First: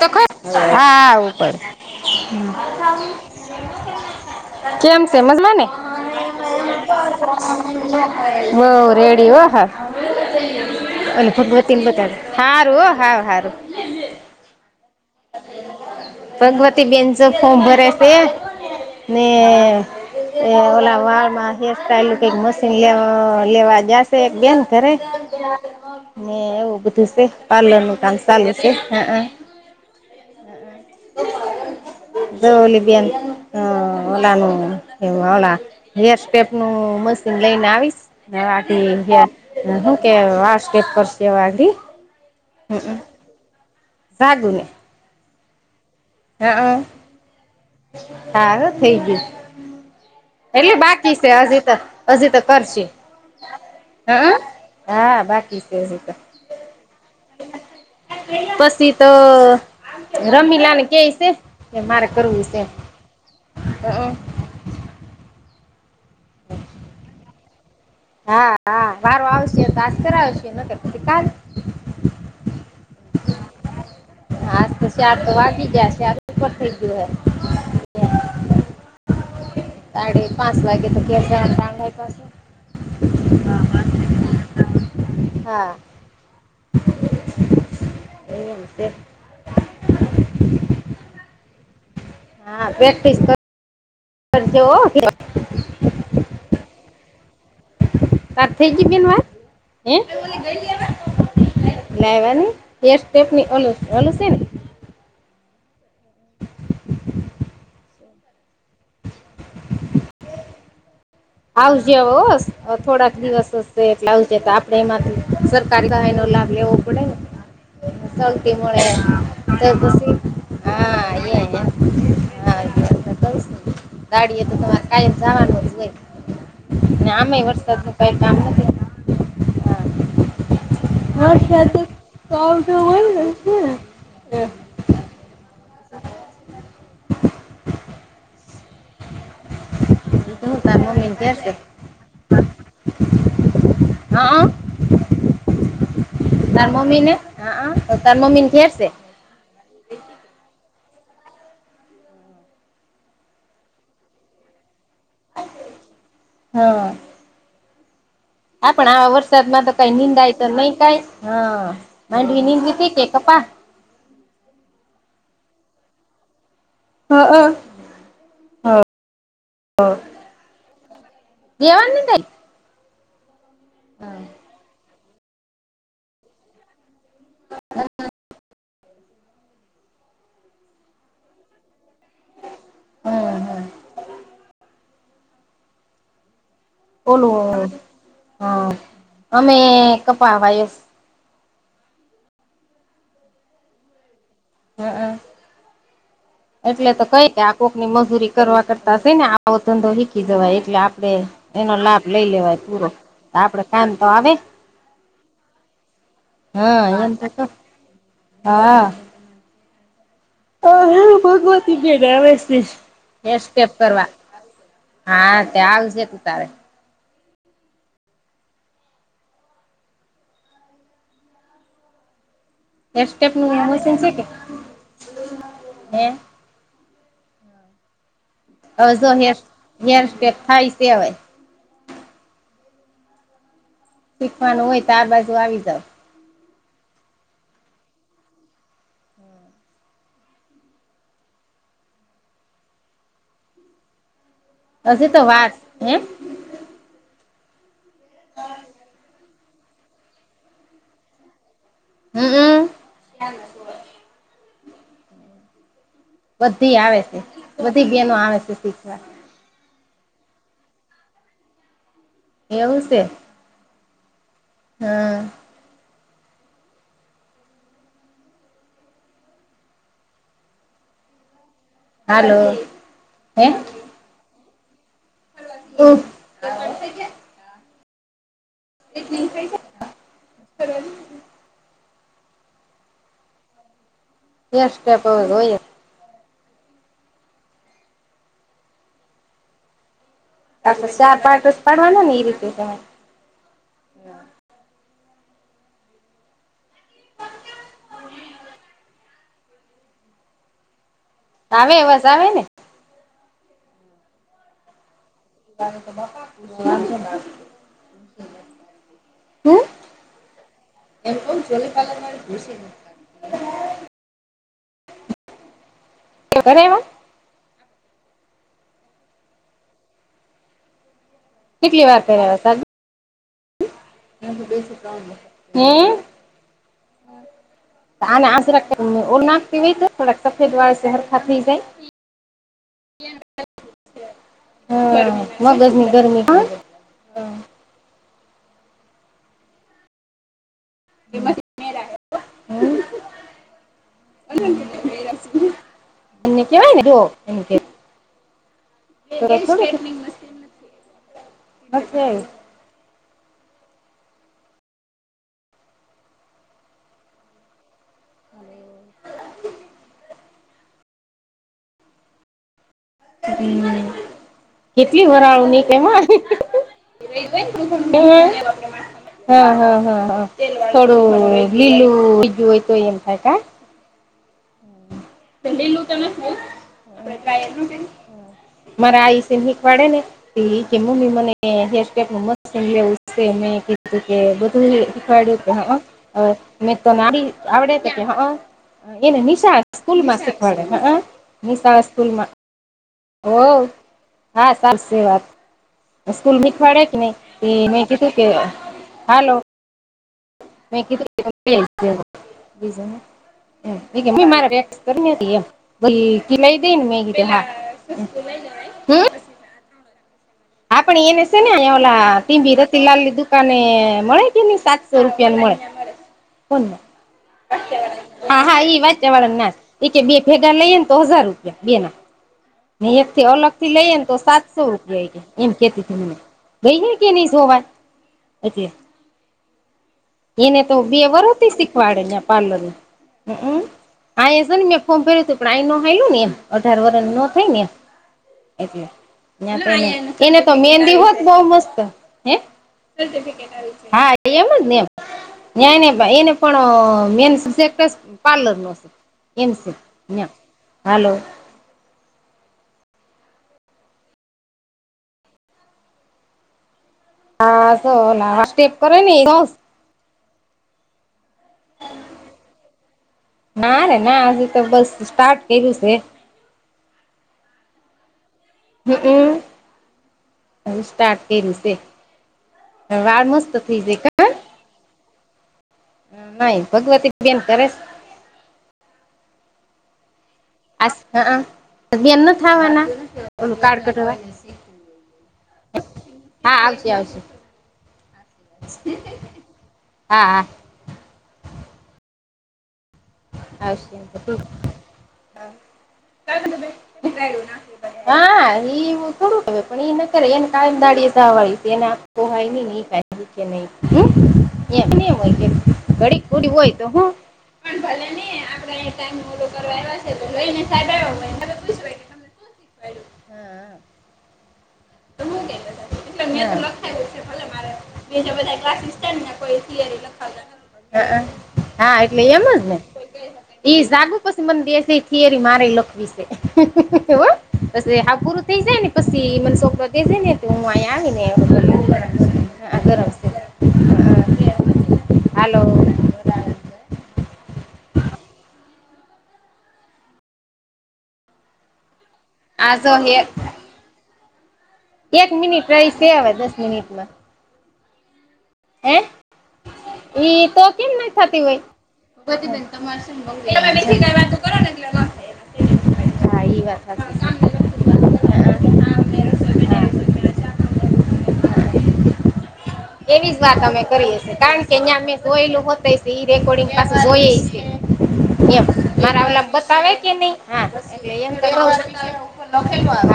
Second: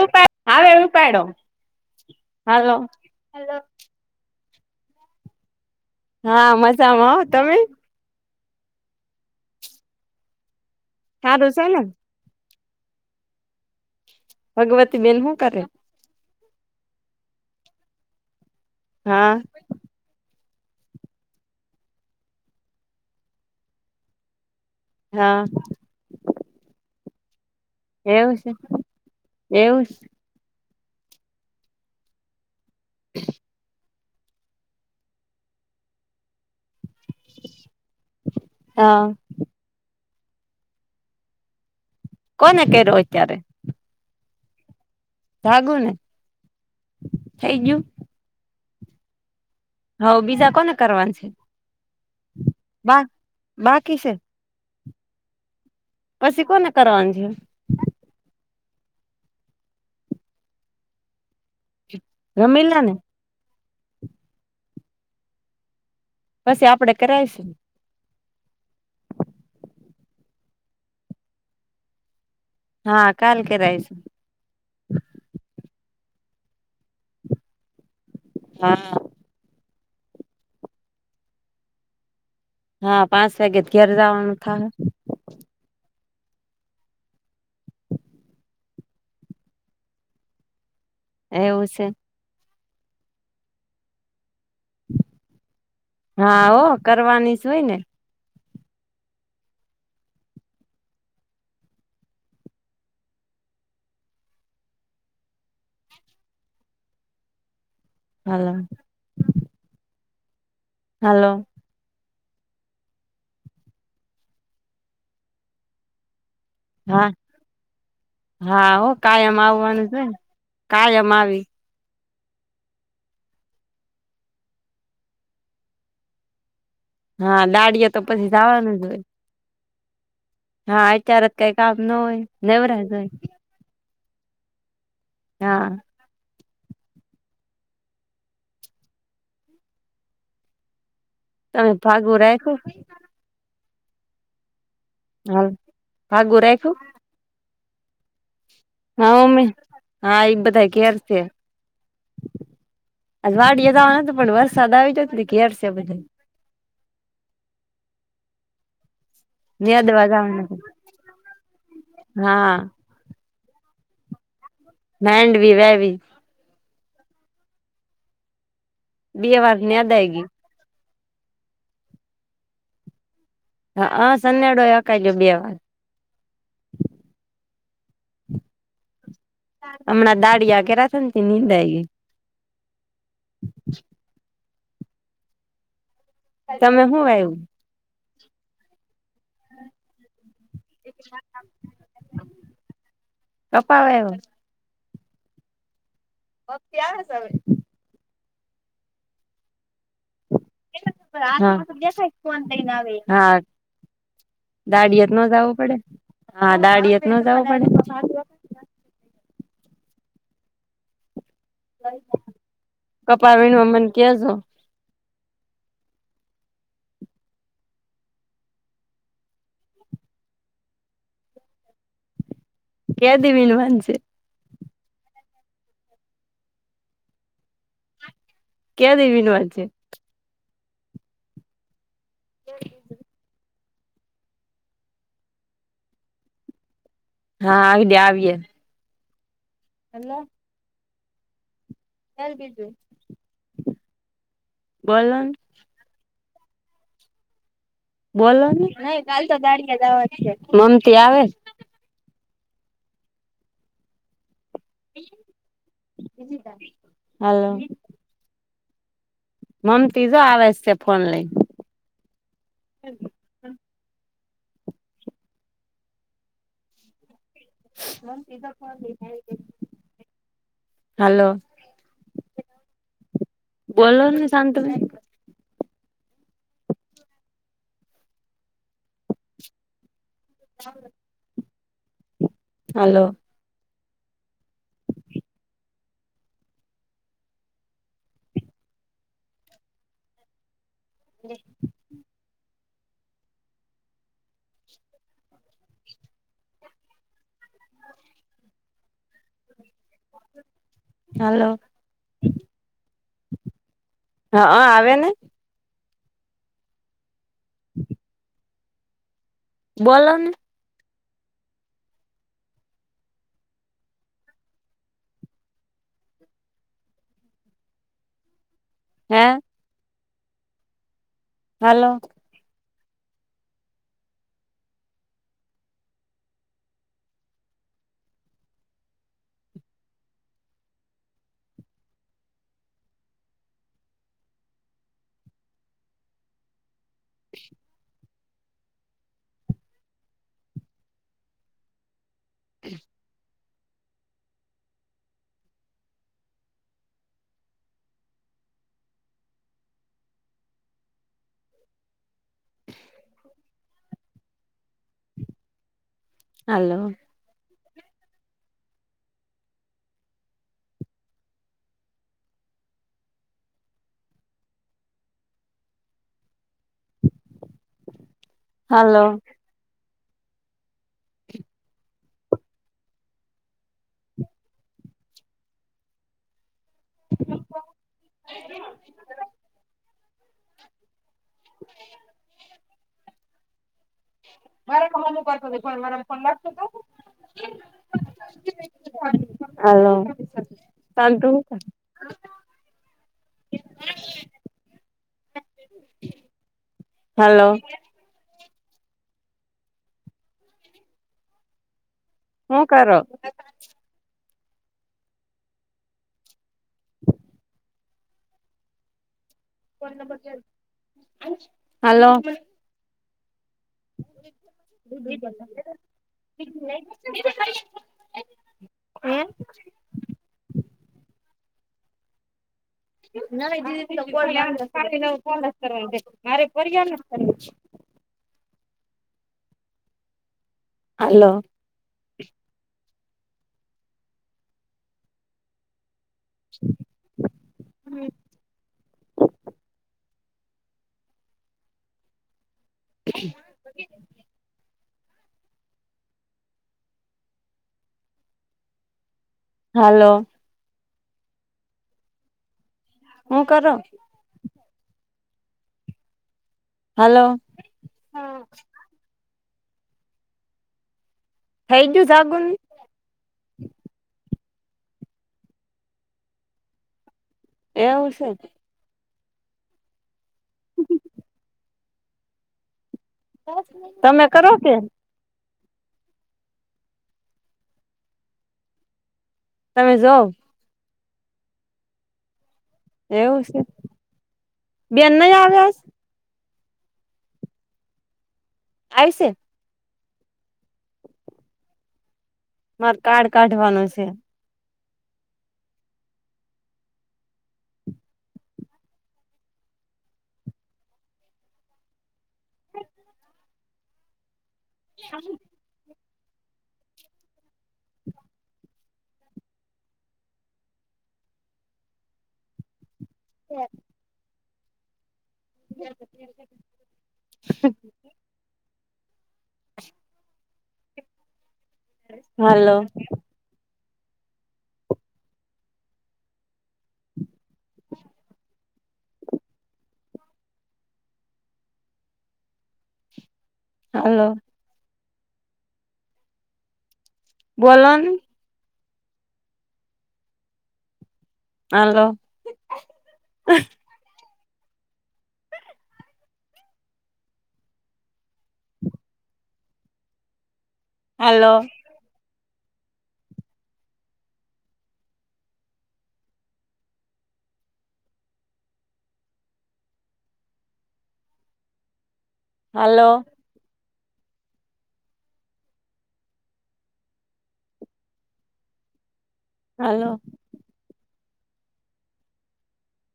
તો ખ હા હા ઉપાડો ઉપર, હાલો કેમ છે મજમાંની હા મજામાં હો તમે બ રેડી વાહા અને સારું છે ભગવતીને ને બધા હારું હા હારું ભગવતી બેન હું કરે? ભગવતી બેેન તો ફોમ ભરે છે ને હા એ ઓલા વાળમાં હેર સ્ટાઈલ કઈક મશીન લે લેવા જશે એક બેન ઘરે હા ને એવું બધું છે પાર્લર નું કામ એવું છે એવું છે. જોલીબન હમ ઓલા ન ઓેપ નું મશીન લઈને હા આવીશી શું કે વા સ્ટેપ કરશેવધી કોન એકે રો એચ્યારે ભાગુંને ભાગું ને. હે હ થઈજું? હા થઈ ગયું. હવે બીજા કોને એટલે કરવાનું બાકી છે હજી તો હજી તો કરશે બા બાકી છે હઅ હા બાકી છે હું તા. પછી કોને કરવાનું છે. પછી તો રમીલા ને કેય છે કે મારે કરું રમીલા ને. હ અ. પછી આપડે કરાયશું. હા હા વારો આવશે તાર કરાવશે નકર પછી કાલ હા કાલ કરાયશું. હા તો ચ્યાર તો વાગી ગયા ચાર ઉપર થઇ ગયું હે. હા. હે સાડે પાંચ વાગે તો ઘેર જવાનો [unintelligible] હા પાંચ વાગે ઘેર જવાનું થા [inaudible] હા. એવું સે. [inaudible] એવું સે. હા પ્રેક્ટિસ કર કરજે હો. હા ઓ કરવાનીસ હોય ને. તાર થઈ જી બેન વાત હે [unintelligible] લાઇવા નહી એર સેપની ઓલું ઓલું સે ને. હલો. હલો. આવજે હોસ થોડાક દિવસ હશે એટલે આવજ તો આપડે એમાં સરકારી સહાય નો લાભ લેવો પડે હા ને. સલટી હા મળે હો કાયમ હા આવવાનું અહિયા જ હોય ને હે [inaudible] કાયમ આવી હા કઉશ ગાડીએ તો તમારે કાયમ જવાનું જ હોય અને આમેય હા દાડિયા વરસાદનું તો કઈ પછી કામ જવાનું જ હોય. હા અત્યારે હા જ કઈ સા કામ તો ન હોય સોઠ નવરા જ હોય ને હે [inaudible] હા. શું તમો મિજયા છે. ફાગું રાઈખુ. હા હા. તાર મમ્મી ને હ અ તો તાર મમ્મી ન ઘેર સે. હા હું મમ્મી હા ઈ બધા ઘેર છે. આજ વાડીયે જવાનું તું પણ વરસાદ આવી ગ્યો એટલે ઘેરસે બધા. હા. આ પણ આવા વરસાદ માં તો કઈ નેદવા નિંદાય જવાના તો હતા નહી કાઈ માંડવી હા નીંદી તી કે કપા. માંડવી વાઇવી. હ અ હ. બે વાર ની અદાયગી. દેવાની થાય. હ અ સન્યાડો અકાજો બે વાર. [inaudible] હમણાં દાડિયા કર્યા છે ને તો નિદાય ગઈ. બરાબર આ તમે હું વાયવું ઓલું હા અમે કપા વાયા છે કપા વાયવા. હ અ. એટલે તો કઈ કે આ કોક ની મજૂરી કરવા કરતા છે ને આવો ધંધો વીખી જવાય. એટલે આપડે એનો લાભ લઈ લેવાય પૂરો આપડે કામ તો આવે. દાડિયે તો નો જાઉં પડે હા દાડિયત એમ નો તો તો જાઉં પડે. હા. [unintelligible] હા ભગવતી બેન આવે છે કપા એક વીણવા સ્ટેપ મને કરવા કેજો હા ત્યા આવશે તું તારે નેક કેદી સ્ટેપનુ વીણવાનું [inaudible] છે શું થયું [inaudible] હે હવે જો કેદી હે વીણવાનું છે. હેર સ્ટેક થાય સે હવે. શીખવાનું હોય તો આ બાજુ આવી જાવ. હા આવીનેે આવીે એ. હેલો! એલ બીજ હજી તો વાર હે બોલો ની? નઈ કાલ તો દાડિયા જવા છે. મમતી આવે? હમ હમ હ બધી આવે છે. બધી બનો આવે છે શીખવા. મમ તીજો આવે છે ફોન લઈને. એવું છે? હમ હલો! હાલો, હે બોલોવ ને સાંતુબે ન? હમ એટ છે [inaudible] હાલો, એક સ્ટેપ હોય. ચાર પાઠ પાડવાના ને એ રીતે તમે? હાલો આવે અવાજ આવે ને હા આવે ને. ત જો છો ના હ હમ બોલને એમકમ ચલી પાલે મરે ગુસી ગ કરાવ્યું? હે? કેટલી હાલો વાત કરાવ્યાં હમ આજરા ઓ નાખ હોય થોડાક સફેદ વાળ હરખા થઈ જાય. હા મગજ ગરમી હ [inaudible] એને કેવાય ને તો જો મ [inaudible] હાલો અને [inaudible] ત [inaudible] કેટલી વરાળું નીકળે કેમાં? હાલો હા હા હા હા થોડું લીલું બીજું હોય તો એમ થાય કા? લી લુ તો નાથી. મારા આઈ સહિક વાડે ને, જે મમ્મી મને કે ફેસપેક નુ મસ્ત એવું કે [inaudible] ઘર ની એડી હા અહ અને તમારી આવડે કે એ કહે આહા અહ એને નિ આ હાલો. સ્કૂલ માં શીખવાડે હ અહ શાંતુ મીન્સ આ સ્કૂલ માં ઓ હા સા સે વાત સ્કૂલ નિખવાડે કે હાલો નહી મે કીધું કે હાલો [inaudible] હું બીજાને કરો [inaudible] બોલી કે લઈ ગઈ ને મેં કીધું હા. હમ્મ. ફોન નંબર કી આઈ. હા પણ એનેશે ને ઓલા ત ભીરતી લાલ લીધું કાને મળે કે નહી સાતસો રૂપિયાને મળે કોન ને. હા હા એઈ વાત્યા વાળ ના. એ બે ભેગા લઈએ ને તો હજાર રૂપિયા બે ના. ને એક થી અલગ થી લઈએ ને તો સાતસો રૂપિયા એ કે. એમ કેતીને ગઈને કે નહી સો વાત એતે. એને તો બે હાલો વરોથી શીખવાડેનેં પાર્લર ને. હમ્મ અમ્મ આ એસ ને મેં ફોન કર્યું થું પ્રણી નો હયલું ને એ અઢાર વર્ષ નો થઈ ને એટલે [unintelligible] એને તો મહેંદી હોત બહ મસ્ત હ હા એમ જ ને એમ. ન્યા એને એને પણ અહ મેન સબ્જેક્ટ પાર્લર નો છે. એમ સે હાલો ન્યા હાલો. હું કરા? હલો. હા સો ના સ્ટેપ કરે ને એ સોસ. થે ગયું સાગુન. ના રે ના હજી તો બસ સ્ટાર્ટ કર્યું છે. એવું છે. હમ્મ અમ્મ અભી સ્ટાર્ટ કર્યું છે. વા તમે કરો કે? નાહી ભગવતી બેન કરે છે. તમે જઓ? આસ હ હ એમ નથ આવાના. એવું છે ઓનું કાર્ડ કઢવા. બેન નહી આવ્યા હા, આવશે આવશે. આવી સે? હા, હા. મારે કાર્ડ કાઢવાનું છે. તું હા. હા, એવું થોડું હ પણ એ ન કરે એને કાયમ દાળ વાળી એને કાંઈ હોઈ નહીં ઈ કાઈ. કે નમ હોય કે અડીક ઘડી હોય તો હું પણ ભલે નઈ આપડે અ ટાઈમ મોટો કરવા આવ છે તો લઈ ને સાડા આવ મહિને. કેયા. તો હું કે મેં લખાવ છે ભલે મારે બધા કક્લાસિસ સે ને કોઈ હા આ હા એટલે એમજ હાલો ને? એ જાગું પછી મને બેસે થિયરી મારે લખવી છે. હવ. પછી હા પૂરું થઈ જાય ને પછી મને છોકરા થઈ જાય ને હું અહીં આવી ને ઓલું હલો. છે હાલો. બોલો ને. હાલો. આજો હેય. અઠ [unintelligible] એક મિનિટ રહીશ અવે દસ મિનિટમાં હે એ તો કેમ ના ખતી હાલો હોય બધી બને તમાર શું [inaudible] તમે વાતો કરો નેટ [unintelligible] હા ઈ વાત છે. હા. હાલો એવી જ વાત અમે કરીએ કારણ કે ત્યાં મેં જોયેલું હો રેકોર્ડિંગ પાસે જોય છે એ મારા ઓલા બતાવે હાલો કે નહી હા એમ [inaudible] લખેલું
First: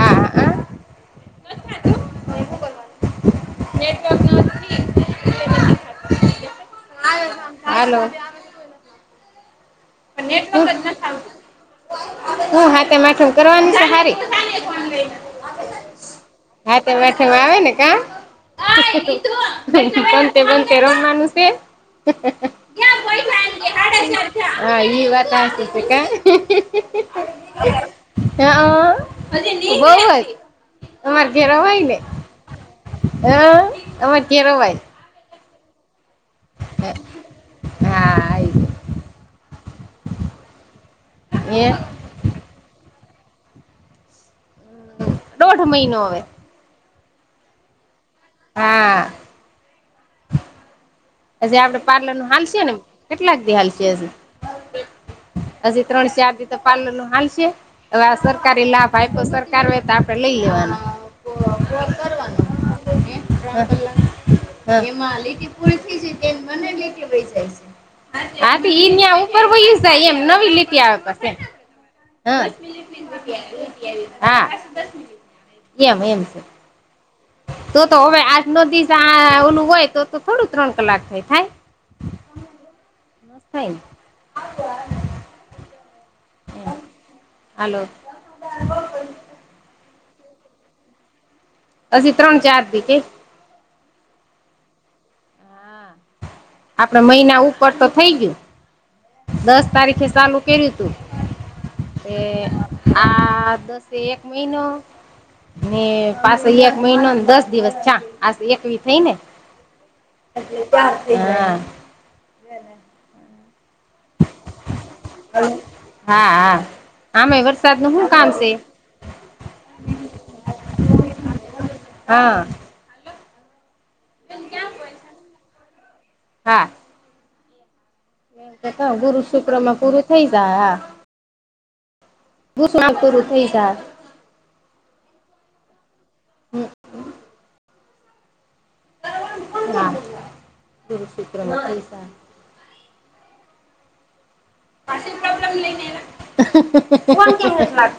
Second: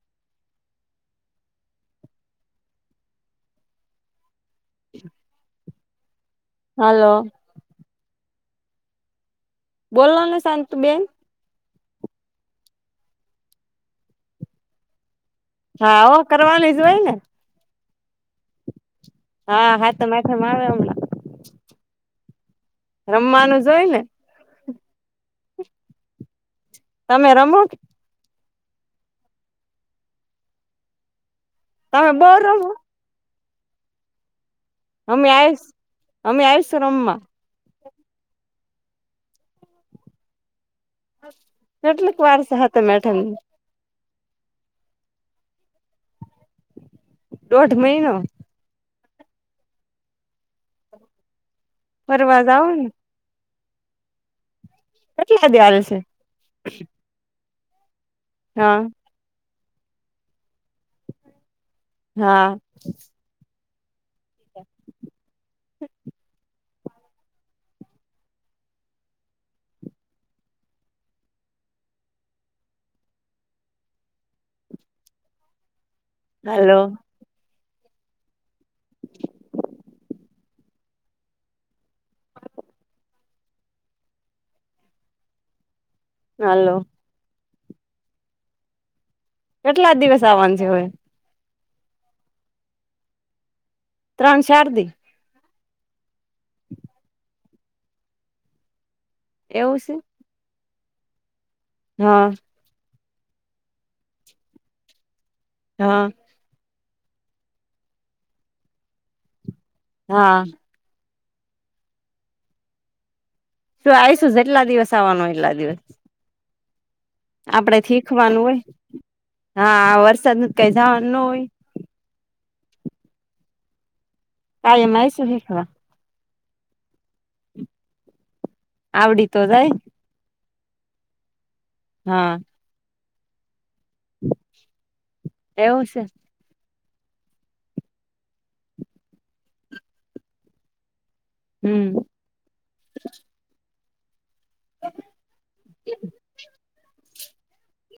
આવે છે શું કરવું [unintelligible] નેટવર્ક ન હાલો હલો બોલો પણ ને નેટવર્ક શાંતુ જ નથી બેન આવતું હું સાતમ આઠમ કરવાની છે સારી હા હો કરવાની જ હોય સાતમ ને આઠમ આવે ને કા હા હા તો પંતે માથામાં આવે બનતે હમણાં રમવાનું સે હ હ હ રમવાનું જ હોય ને હા ઈ વાત હાચી છે કા તમે રમો હ અ બોવજ અમારે ઘેર અવય ને [unintelligible] તમે [unintelligible] [inaudible] અમાં કેરો ભાઈ [unintelligible] અમે આવીશ અમે આવીશ રમવા હા આ એ [unintelligible] કેટલીક વાર સે સાતમ આઠમ ને [unintelligible] દોઢ મહિનો હવે દોઢ મહિનો હા હજ આપડે પાર્લરનું ફરવા હાલ છે જાવ ને કેટલાક દી હાલ છે હજી કેટલા દી હછ હાલશે ત્રણ ચાર દી તો પાર્લર નું હાલશે હવે આ સરકારી હા લાભ [inaudible] સરકાર હોય તો આપડે લઈ લેવાનું હા એમાં લીટી પૂરી થઈ જ [unintelligible] હા તો ઈ્યા ઉપરય જાય એમ નવી લેતી આવે કશે હા હા એમ એમ છે હલો તો તો હવે આજ ન દિવસ આ ઓલું હોય તો તો થોડું ત્રણ કલાક થાય થાય થાય ને હાલો હલો કેટલા દિવસ આવવાનું છે હવે હજી ત્રણ ચાર દીકે ત્રણ ચાર દી આપડે મહિના ઉપર તો થઈ ગયું દસ એવું છે તારીખે ચાલુ કર્યું તું એ હા આ દસે એક મહિનો ને હા પાસે એક મહિનો દસ દિવસ થયા આજે એકવી થઈ ને હા હા શું આવીશુ જેટલા દિવસ આવવાનૂ એટલા દિવસ હા હા આમે વરસાદ આપડે નું શું કામ શીખવાનું છે. હોય હા વરસાદનુ જ કાઈ જવાનું ન હોય. હા [inaudible] કાયમ આરતી નિકળો હા [inaudible] એતા ગુરુ આવડી તો શુક્ર જાય માં પૂરું થઇ જાય હા હા બું શું કરું થઈ એવું છે. હા ગુરુ શુક્રમાં હમ [inaudible]